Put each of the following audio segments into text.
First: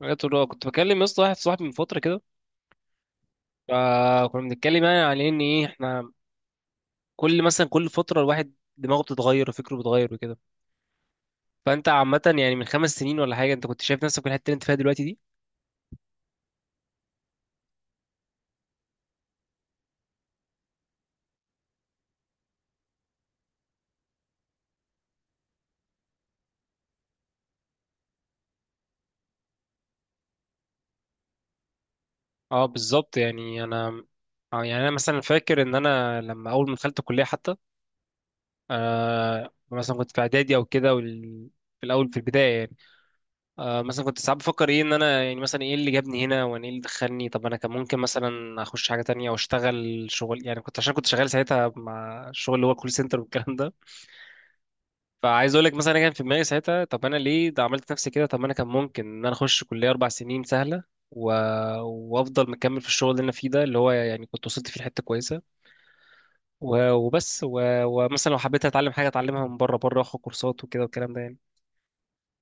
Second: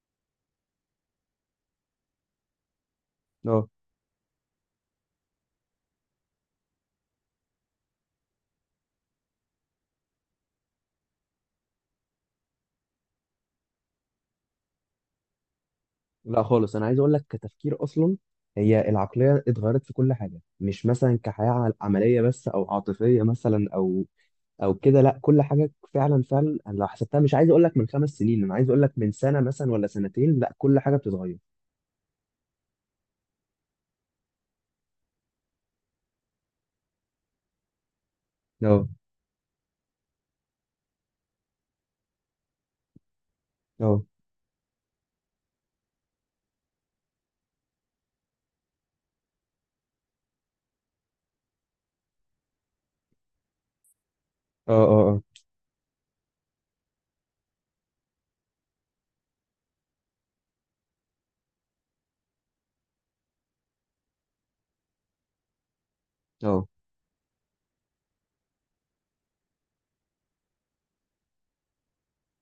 حاجات الرؤى كنت بكلم يا اسطى واحد صاحبي من فتره كده. اه، فكنا بنتكلم يعني على ان ايه احنا كل فتره الواحد دماغه بتتغير وفكره بيتغير وكده. فانت عامه يعني من 5 سنين ولا حاجه انت كنت شايف نفسك في الحته اللي انت فيها دلوقتي دي؟ لا خالص. انا عايز اقول لك كتفكير اصلا هي العقليه اتغيرت في كل حاجه، مش مثلا كحياه عمليه بس او عاطفيه مثلا او كده. لا، كل حاجه فعلا فعلا. أنا لو حسبتها مش عايز اقول لك من 5 سنين، انا عايز اقول لك من سنه مثلا ولا سنتين. لا، كل حاجه بتتغير. اه بالظبط، يعني انا اه يعني انا مثلا فاكر ان انا لما اول ما دخلت الكليه حتى، اه مثلا كنت في اعدادي او كده في الاول في البدايه. اه مثلا كنت ساعات بفكر ايه، ان انا يعني مثلا ايه اللي جابني هنا، وانا ايه اللي دخلني، طب انا كان ممكن مثلا اخش حاجه تانية او اشتغل شغل، يعني كنت عشان كنت شغال ساعتها مع الشغل اللي هو كول سنتر والكلام ده. اه اه اه فعايز اقول لك مثلا انا كان في دماغي ساعتها، طب انا ليه ده عملت نفسي كده؟ طب ما انا كان ممكن ان انا اخش كليه 4 سنين سهله و... وافضل مكمل في الشغل اللي انا فيه ده، اللي هو يعني كنت وصلت فيه لحته كويسه اه. ومثلا لو حبيت اتعلم حاجه اتعلمها من بره بره، واخد كورسات وكده والكلام ده يعني.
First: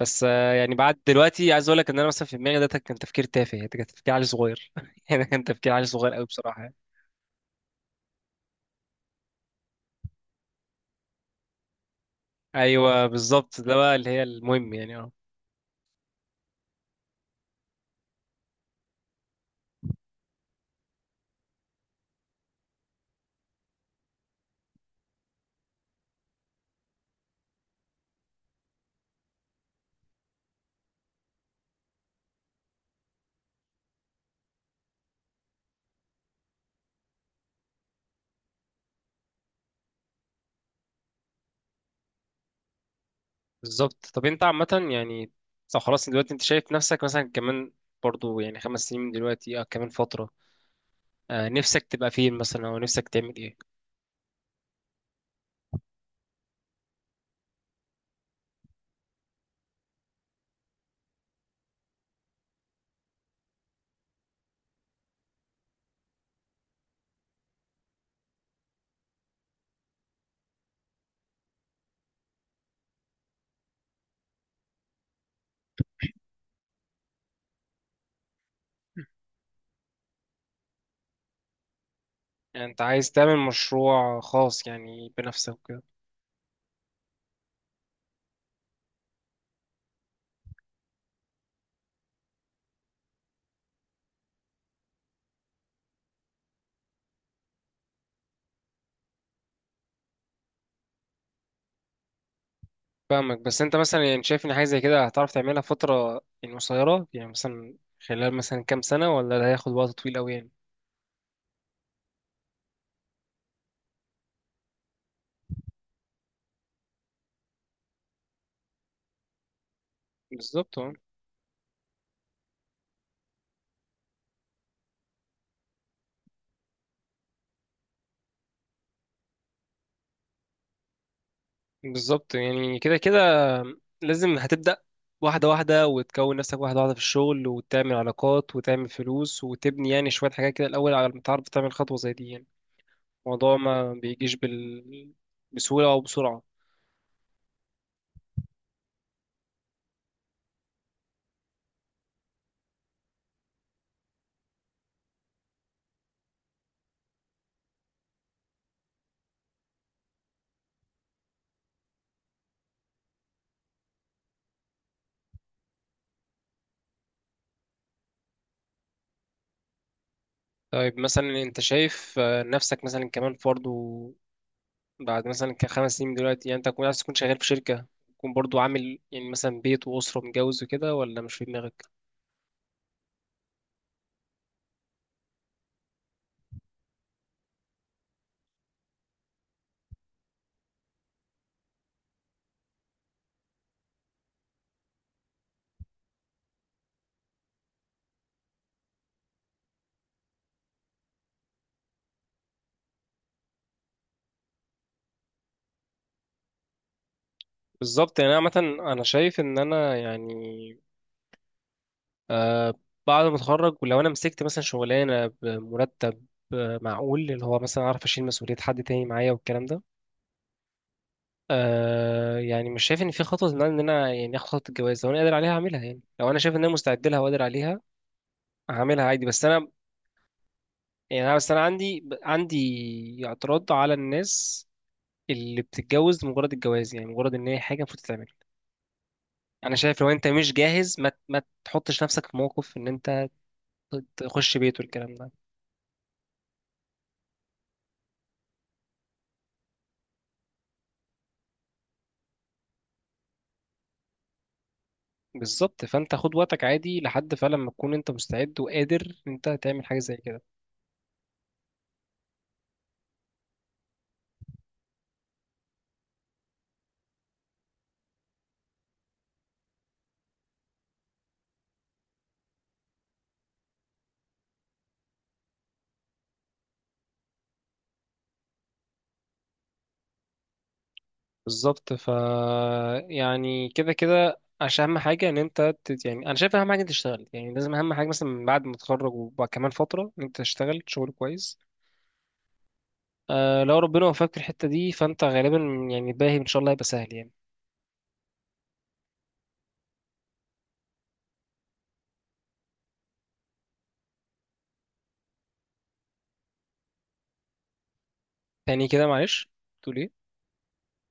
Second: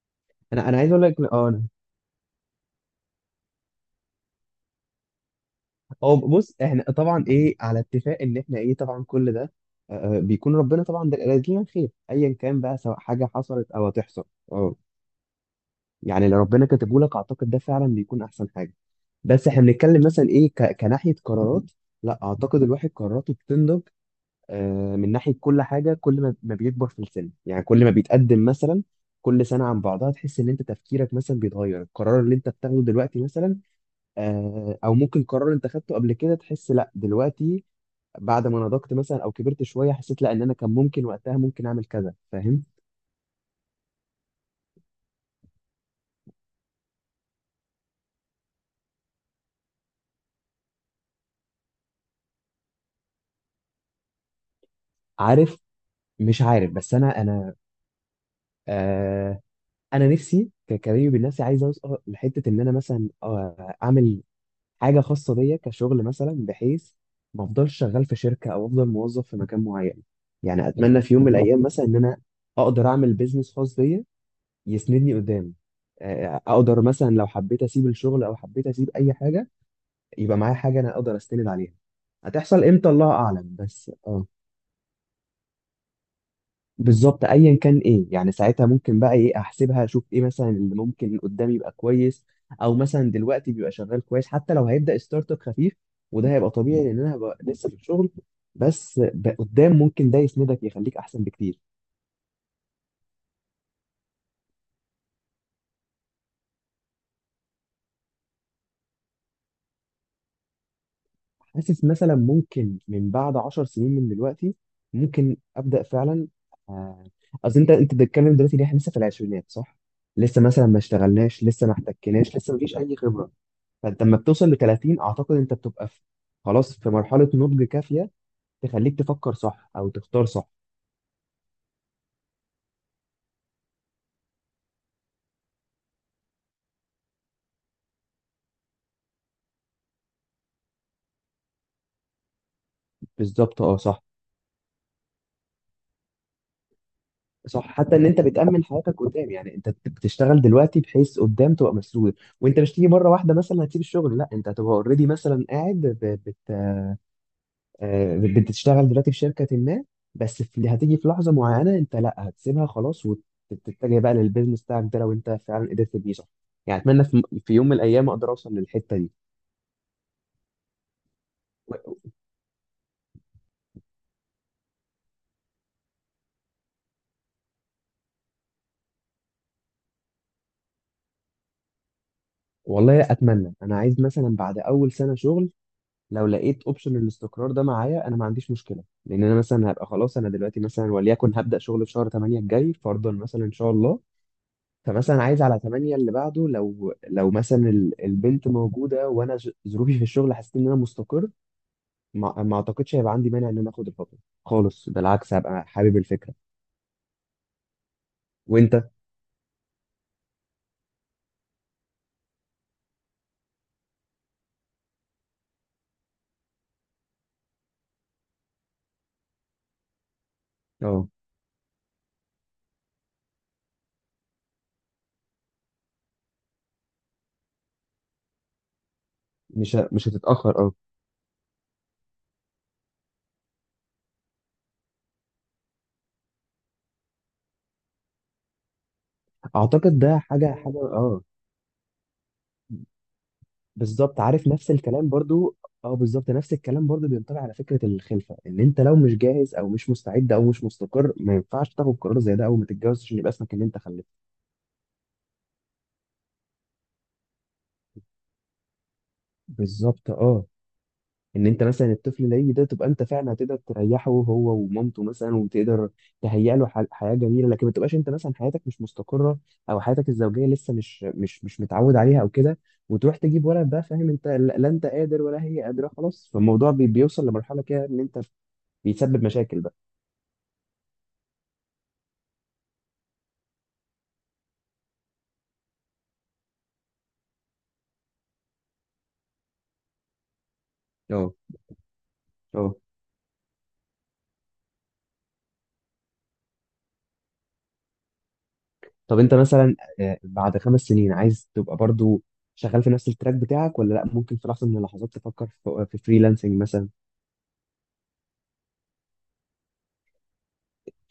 بس انا يعني انا عايز بعد اقول لك دلوقتي عايز اقول لك ان انا مثلا في دماغي ده كان تفكير تافه، ده كان تفكير عيل صغير يعني كان تفكير عيل صغير اه، قوي بص بصراحه يعني. احنا طبعا ايه على اتفاق ان احنا ايه طبعا كل ده. بيكون ربنا طبعا ده لنا خير ايا كان بقى، سواء ايوه حاجه بالظبط، حصلت ده او بقى اللي هي هتحصل. المهم اه، يعني، اه يعني لو ربنا كاتبه لك اعتقد ده فعلا بيكون احسن حاجه. بس احنا بنتكلم مثلا ايه كناحيه قرارات. لا، اعتقد الواحد قراراته بتنضج. من ناحيه كل حاجه، كل ما بيكبر في السن، يعني كل ما بيتقدم مثلا كل سنه عن بعضها تحس ان انت تفكيرك مثلا بيتغير، القرار اللي انت بتاخده دلوقتي مثلا. او ممكن قرار انت خدته قبل كده، تحس لا دلوقتي بعد ما نضجت مثلا او كبرت شويه حسيت لا ان انا كان ممكن وقتها ممكن اعمل كذا، فاهم. بالظبط. طب انت عامه يعني، طب خلاص دلوقتي انت شايف نفسك مثلا كمان برضو، يعني 5 سنين من دلوقتي او كمان فتره، نفسك تبقى فين مثلا او نفسك تعمل ايه؟ عارف، مش عارف، بس انا آه، انا نفسي ككريم بالنفسي عايز اوصل لحته ان انا مثلا اعمل حاجه خاصه بيا كشغل، مثلا بحيث ما افضلش شغال في شركه او افضل موظف في مكان معين. يعني اتمنى في يوم من الايام مثلا ان انا اقدر اعمل بيزنس خاص بيا يسندني قدام. اقدر مثلا لو حبيت اسيب الشغل او حبيت اسيب اي حاجه يبقى معايا حاجه انا اقدر استند عليها. هتحصل يعني انت امتى الله عايز تعمل اعلم، بس مشروع آه. خاص يعني بنفسك. بالظبط ايا كان ايه، يعني ساعتها ممكن بقى ايه احسبها اشوف ايه مثلا اللي ممكن قدامي يبقى كويس، او مثلا دلوقتي بيبقى شغال كويس حتى لو هيبدا ستارت اب خفيف. وده هيبقى طبيعي لان انا هبقى لسه في الشغل، بس قدام ممكن ده يسندك يخليك احسن بكتير. فاهمك، بس انت مثلا يعني شايف ان حاجه زي كده هتعرف تعملها في فتره يعني قصيره، يعني مثلا خلال مثلا كام سنه، ولا ده هياخد وقت طويل قوي يعني؟ حاسس مثلا ممكن من بعد 10 سنين من دلوقتي ممكن ابدا فعلا. آه، اصل انت بتتكلم دلوقتي ان احنا لسه في العشرينات صح، لسه مثلا بالظبط، ما اه اشتغلناش، لسه ما احتكناش، لسه ما فيش اي خبره. فانت لما بتوصل ل 30 اعتقد انت بتبقى في خلاص في مرحله نضج كافيه تخليك تفكر صح او تختار صح. بالظبط. يعني كده كده لازم هتبدا واحده واحده، وتكون نفسك واحده واحده في الشغل، وتعمل علاقات وتعمل فلوس، وتبني يعني شويه حاجات كده الاول على ما تعرف تعمل خطوه زي دي يعني. الموضوع بالظبط اه، ما صح بيجيش بسهوله او بسرعه. صح. حتى ان انت بتامن حياتك قدام، يعني انت بتشتغل دلوقتي بحيث قدام تبقى مسؤول. وانت مش تيجي مره واحده مثلا هتسيب الشغل، لا انت هتبقى اوريدي مثلا قاعد ب- بت... آه، بتشتغل دلوقتي في شركه ما، بس هتيجي في لحظه معينه انت لا هتسيبها خلاص وتتجه بقى للبيزنس بتاعك ده لو انت فعلا قدرت تبنيه صح. يعني اتمنى في يوم من الايام اقدر اوصل للحته طيب مثلا انت دي. شايف، نفسك مثلا كمان فرد، بعد مثلا ك5 سنين من دلوقتي، يعني انت تكون عايز تكون شغال في شركة، تكون برضو عامل يعني مثلا بيت وأسرة متجوز وكده، ولا مش في دماغك؟ والله اتمنى. انا عايز مثلا بعد اول سنه شغل لو لقيت اوبشن الاستقرار ده معايا انا ما عنديش مشكله، لان انا مثلا هبقى خلاص. انا دلوقتي مثلا، وليكن هبدا شغل في شهر 8 الجاي فرضا مثلا ان شاء الله، فمثلا عايز على 8 اللي بعده، لو مثلا البنت موجوده وانا ظروفي في الشغل حسيت ان انا مستقر، ما اعتقدش هيبقى عندي مانع ان انا اخد الخطوه خالص. بالعكس هبقى حابب الفكره. بالظبط، يعني انا عامة وانت. انا شايف ان انا يعني، آه بعد ما اتخرج، ولو انا مسكت مثلا شغلانة بمرتب معقول، اللي هو مثلا اعرف اشيل مسؤولية حد تاني معايا والكلام ده، اه يعني مش شايف ان في خطوة، ان انا إن أنا يعني اخد خطوة الجواز. لو انا قادر عليها هعملها، يعني لو انا شايف ان انا مستعد لها وقادر عليها هعملها عادي. بس انا مش هتتاخر اه. يعني بس انا عندي اعتراض على الناس اللي بتتجوز لمجرد الجواز، يعني مجرد ان هي حاجه المفروض تتعمل. انا اعتقد شايف لو ده انت مش حاجه حاجه جاهز ما اه. ما تحطش نفسك في موقف ان انت بالظبط عارف تخش نفس بيت الكلام والكلام ده. برضو. اه، بالظبط نفس الكلام برضو بينطبق على فكره الخلفه، ان انت لو مش جاهز او مش مستعد او مش مستقر ما ينفعش تاخد قرار زي ده اول ما تتجوز عشان يبقى اسمك ان انت خلفت. بالظبط، فانت خد وقتك عادي لحد فعلا ما تكون انت مستعد وقادر ان انت تعمل حاجه بالظبط زي كده. اه. ان انت مثلا الطفل اللي هيجي ده تبقى انت فعلا هتقدر تريحه هو ومامته مثلا وتقدر تهيئ له حياه جميله، لكن ما تبقاش انت مثلا حياتك مش مستقره او حياتك الزوجيه لسه مش متعود عليها او كده وتروح تجيب ولد بقى فاهم انت، لا لا، انت قادر ولا هي قادره، خلاص فالموضوع بيوصل لمرحله كده ان انت بيسبب مشاكل بقى. بالظبط ف، يعني كده كده عشان اهم حاجه ان انت يعني انا شايف اهم حاجه انت تشتغل، يعني لازم اهم حاجه مثلا من بعد ما تتخرج وبعد كمان فتره ان انت تشتغل شغل اه كويس. اه. لو ربنا وفقك في الحته دي فانت غالبا، يعني الباقي ان شاء الله هيبقى سهل يعني. طب انت مثلا بعد 5 سنين عايز تبقى برضو شغال في نفس التراك بتاعك، ولا لا ممكن في لحظة من اللحظات تفكر في فريلانسنج مثلا. تاني كده معلش، تقول ايه؟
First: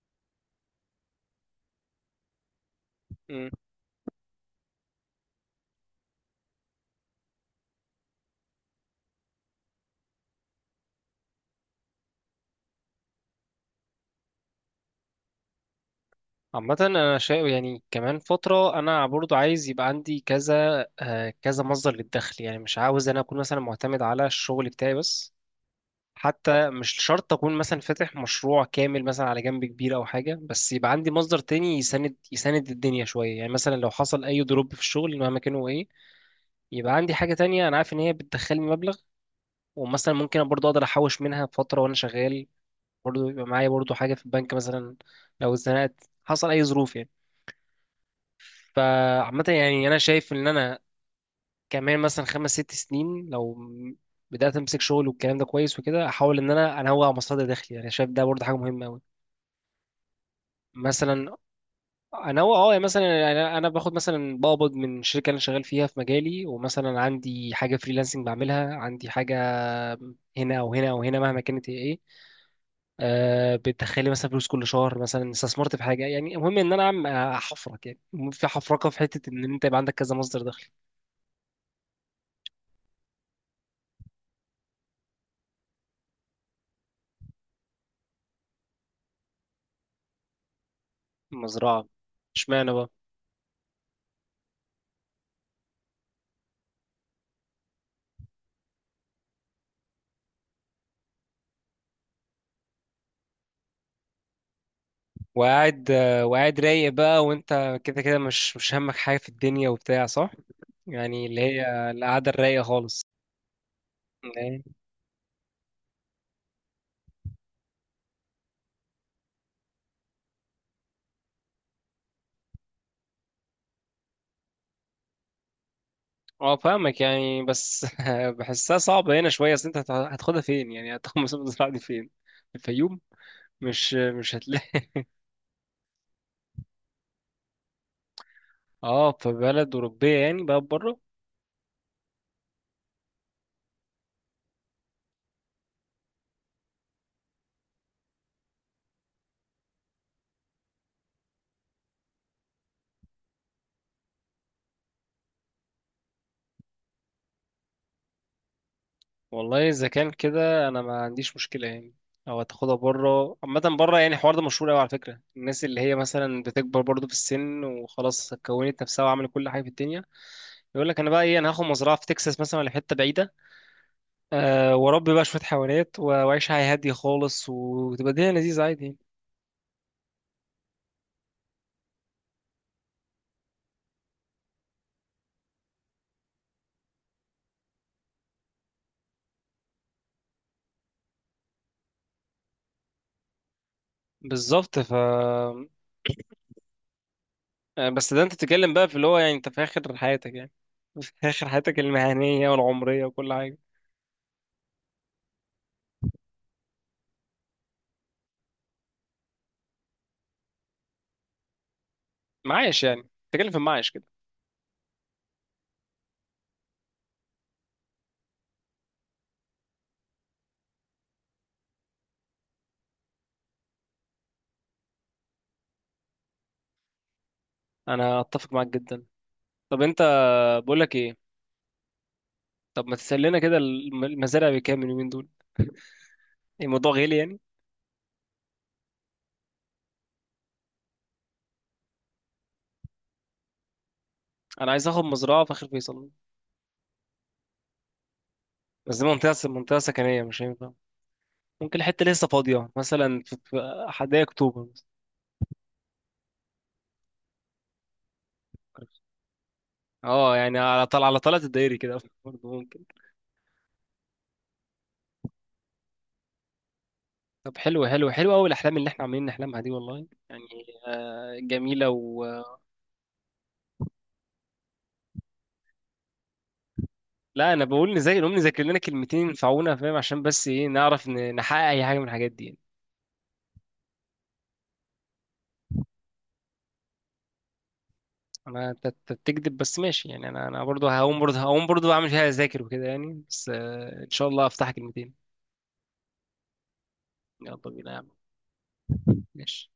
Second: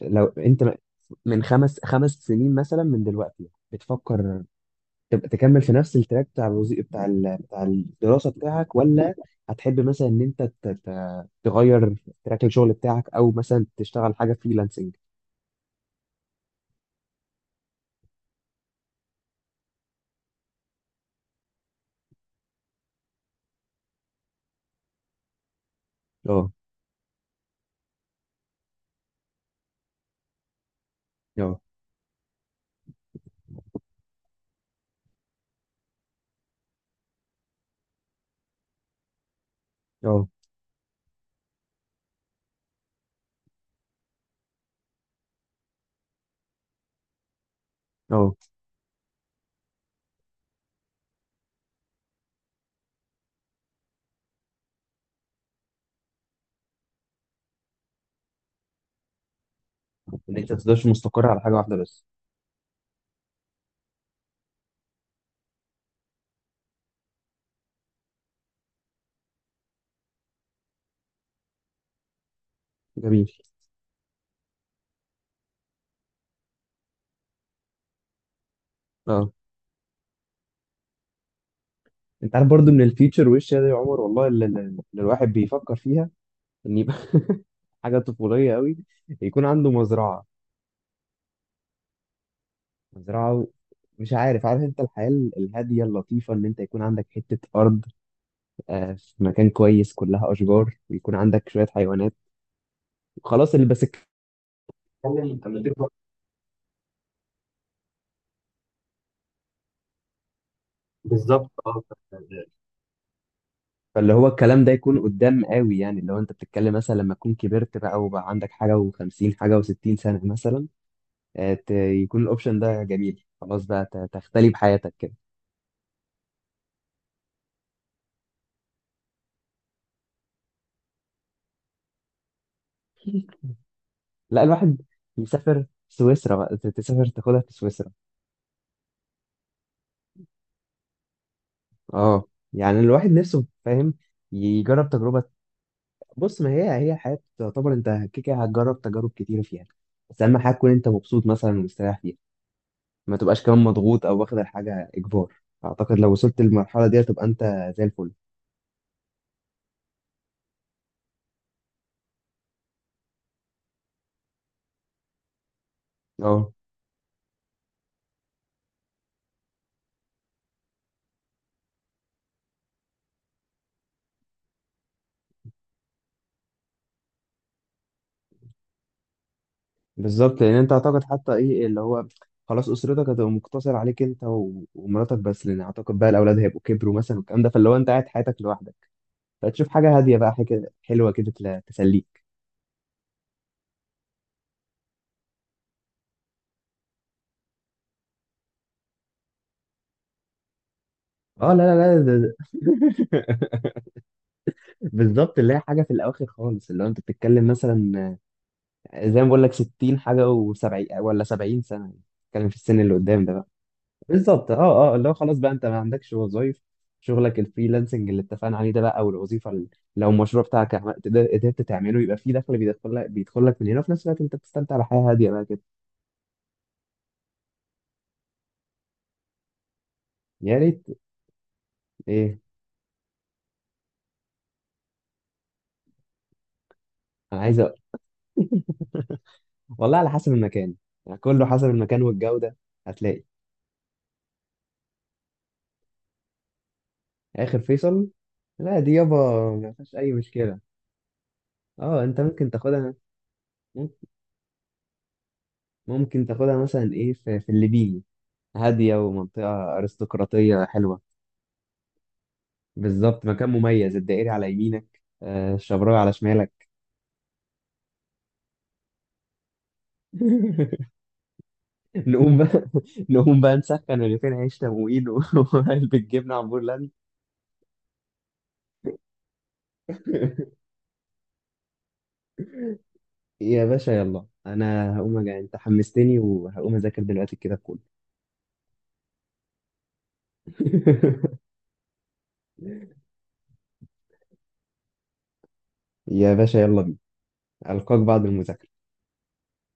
لو انت من خمس سنين مثلا من مم. دلوقتي بتفكر تبقى تكمل في نفس التراك بتاع الوظيفة بتاع بتاع الدراسة بتاعك، ولا هتحب مثلا ان انت تغير تراك الشغل بتاعك، او مثلا تشتغل حاجة فريلانسنج. عامة انا شايف يعني كمان فترة انا برضو عايز يبقى عندي كذا، كذا مصدر للدخل، يعني مش عاوز انا اكون مثلا معتمد على الشغل بتاعي بس. اه حتى مش شرط اكون مثلا فاتح مشروع كامل مثلا على جنب كبير او حاجة، بس يبقى عندي مصدر اه تاني يساند يساند الدنيا شوية يعني. مثلا لو حصل اي دروب في الشغل مهما كان هو ايه، يبقى عندي حاجة تانية انا عارف ان هي بتدخلني مبلغ، ومثلا اه ممكن برضو اقدر احوش منها فترة وانا شغال، برضه يبقى معايا برضه حاجة في البنك مثلا لو اتزنقت حصل أي ظروف يعني. اه، فعامة يعني أنا شايف إن أنا كمان مثلا 5 6 سنين، بدأت أمسك شغل والكلام ده كويس وكده، أحاول إن أنا أنوع مصادر دخلي، يعني شايف ده برضه حاجة مهمة أوي. ان انت تفضلش مستقر مثلا على حاجة واحدة بس. أنوع، أه يعني مثلا أنا باخد مثلا بقبض من الشركة اللي أنا شغال فيها في مجالي، ومثلا عندي حاجة فريلانسنج بعملها، عندي حاجة هنا أو هنا أو هنا مهما كانت هي إيه، جميل بتدخلي مثلا فلوس كل شهر، مثلا استثمرت في حاجه يعني. المهم ان انا عم احفرك يعني، المهم في حفرقه في حته اه. ان انت يبقى عندك كذا مصدر دخل. انت عارف برضو من الفيتشر وش يا عمر والله اللي الواحد بيفكر فيها ان يبقى حاجه طفوليه قوي، يكون عنده مزرعه. مزرعه! اشمعنى بقى؟ مزرعه مش عارف، عارف انت الحياه الهاديه اللطيفه، ان انت يكون عندك حته ارض في مكان كويس كلها اشجار ويكون عندك شويه حيوانات وخلاص اللي بس بتتكلم لما تكبر. وقاعد، وقاعد رايق بقى، وانت كده كده مش مش همك حاجه في الدنيا وبتاع، صح؟ يعني اللي بالظبط هي اه. القعده الرايقه خالص. فاللي هو إيه؟ الكلام ده يكون قدام قوي، يعني اللي هو انت بتتكلم مثلا لما تكون كبرت بقى وبقى عندك حاجه و50 حاجه و60 سنه مثلا. يكون الاوبشن ده جميل، خلاص بقى تختلي بحياتك كده. اه فاهمك يعني، بس بحسها صعبه هنا شويه. اصل انت هتاخدها فين يعني؟ هتاخد مثلا المزرعه دي فين؟ الفيوم؟ مش مش لا، الواحد هتلاقي. يسافر سويسرا بقى تسافر تاخدها في سويسرا. اه في بلد اوروبيه يعني بقى بره. اه، يعني الواحد نفسه فاهم يجرب تجربة. بص، ما هي الحياة تعتبر انت كده كده هتجرب تجارب كتيرة فيها، بس اهم حاجة تكون انت مبسوط مثلا ومستريح فيها ما تبقاش كمان مضغوط او واخد الحاجة اجبار. اعتقد لو وصلت للمرحلة دي هتبقى انت زي الفل. والله اذا كان كده انا ما عنديش مشكله يعني. او هتاخدها بره، عامه بره. يعني الحوار ده مشهور قوي على فكره، الناس اللي هي مثلا اه، بتكبر برضو في السن وخلاص كونت نفسها وعملت كل حاجه في الدنيا، يقول لك انا بقى ايه، انا هاخد مزرعه في تكساس مثلا ولا في حته بعيده، أه واربي بقى شويه حيوانات واعيش حياه هاديه خالص، وتبقى الدنيا لذيذه عادي يعني. بالظبط لان انت اعتقد حتى ايه اللي هو خلاص، اسرتك هتبقى مقتصر عليك انت ومراتك بس لان اعتقد بقى الاولاد هيبقوا كبروا مثلا والكلام ده. فاللي هو انت قاعد حياتك لوحدك فتشوف حاجه هاديه بقى، حاجه حلوه كده تسليك. بالظبط ف، بس ده انت بتتكلم بقى في اللي هو يعني انت في اخر حياتك يعني، في اخر اه، لا لا حياتك لا المهنيه والعمريه وكل حاجه. بالظبط اللي هي حاجه في الاواخر خالص، اللي هو انت بتتكلم مثلا زي ما بقول لك 60 حاجه و70 ولا 70 سنه، بتتكلم في السن معايش اللي يعني، قدام ده. بتتكلم في المعايش كده. بالظبط اه اه. اللي هو خلاص بقى انت ما عندكش وظايف، شغلك الفريلانسنج اللي اتفقنا عليه ده بقى او الوظيفه اللي لو المشروع بتاعك قدرت تعمله يبقى في دخل بيدخل لك من هنا وفي نفس الوقت انت بتستمتع بحياه هاديه بقى كده. انا اتفق معاك جدا. طب انت، يا بقول ريت. لك ايه، ايه، طب ما تسال لنا كده المزارع بكام اليومين دول؟ يعني الموضوع غالي يعني؟ انا عايز والله على حسب المكان، يعني كله حسب المكان والجوده. هتلاقي. انا عايز اخد مزرعه في اخر فيصل. اخر فيصل. لا دي بس دي يابا، منطقه ما منطقه فيهاش اي سكنيه مش مشكله. هينفع. ممكن اه الحته انت لسه ممكن فاضيه تاخدها، مثلا في ممكن حدائق اكتوبر مثلا. ممكن تاخدها مثلا ايه في الليبيني، هاديه ومنطقه اه يعني ارستقراطيه على حلوه. طلع على طلعة الدائري كده، برضه ممكن. بالظبط مكان مميز، الدائري على يمينك، الشبراوي على شمالك. طب حلو حلو حلو قوي الاحلام اللي احنا عاملين نحلمها دي والله يعني. جميله نقوم بقى نقوم بقى نسخن رغيفين عيش تموين وعلبة جبنة عمبور لاند. لا انا بقول نذاكر، نقوم نذاكر لنا كلمتين ينفعونا فاهم، عشان بس ايه نعرف نحقق اي حاجه من الحاجات دي يعني. يا باشا، يلا انا هقوم انت حمستني وهقوم اذاكر دلوقتي كده كله. انا، انت أنت بتكذب بس ماشي يعني. انا، انا برضه هقوم برضه هقوم برضه اعمل فيها اذاكر وكده يعني، بس ان شاء الله افتح كلمتين. يا باشا يلا بينا. يلا بينا يا القاك عم. بعد المذاكرة. ماشي.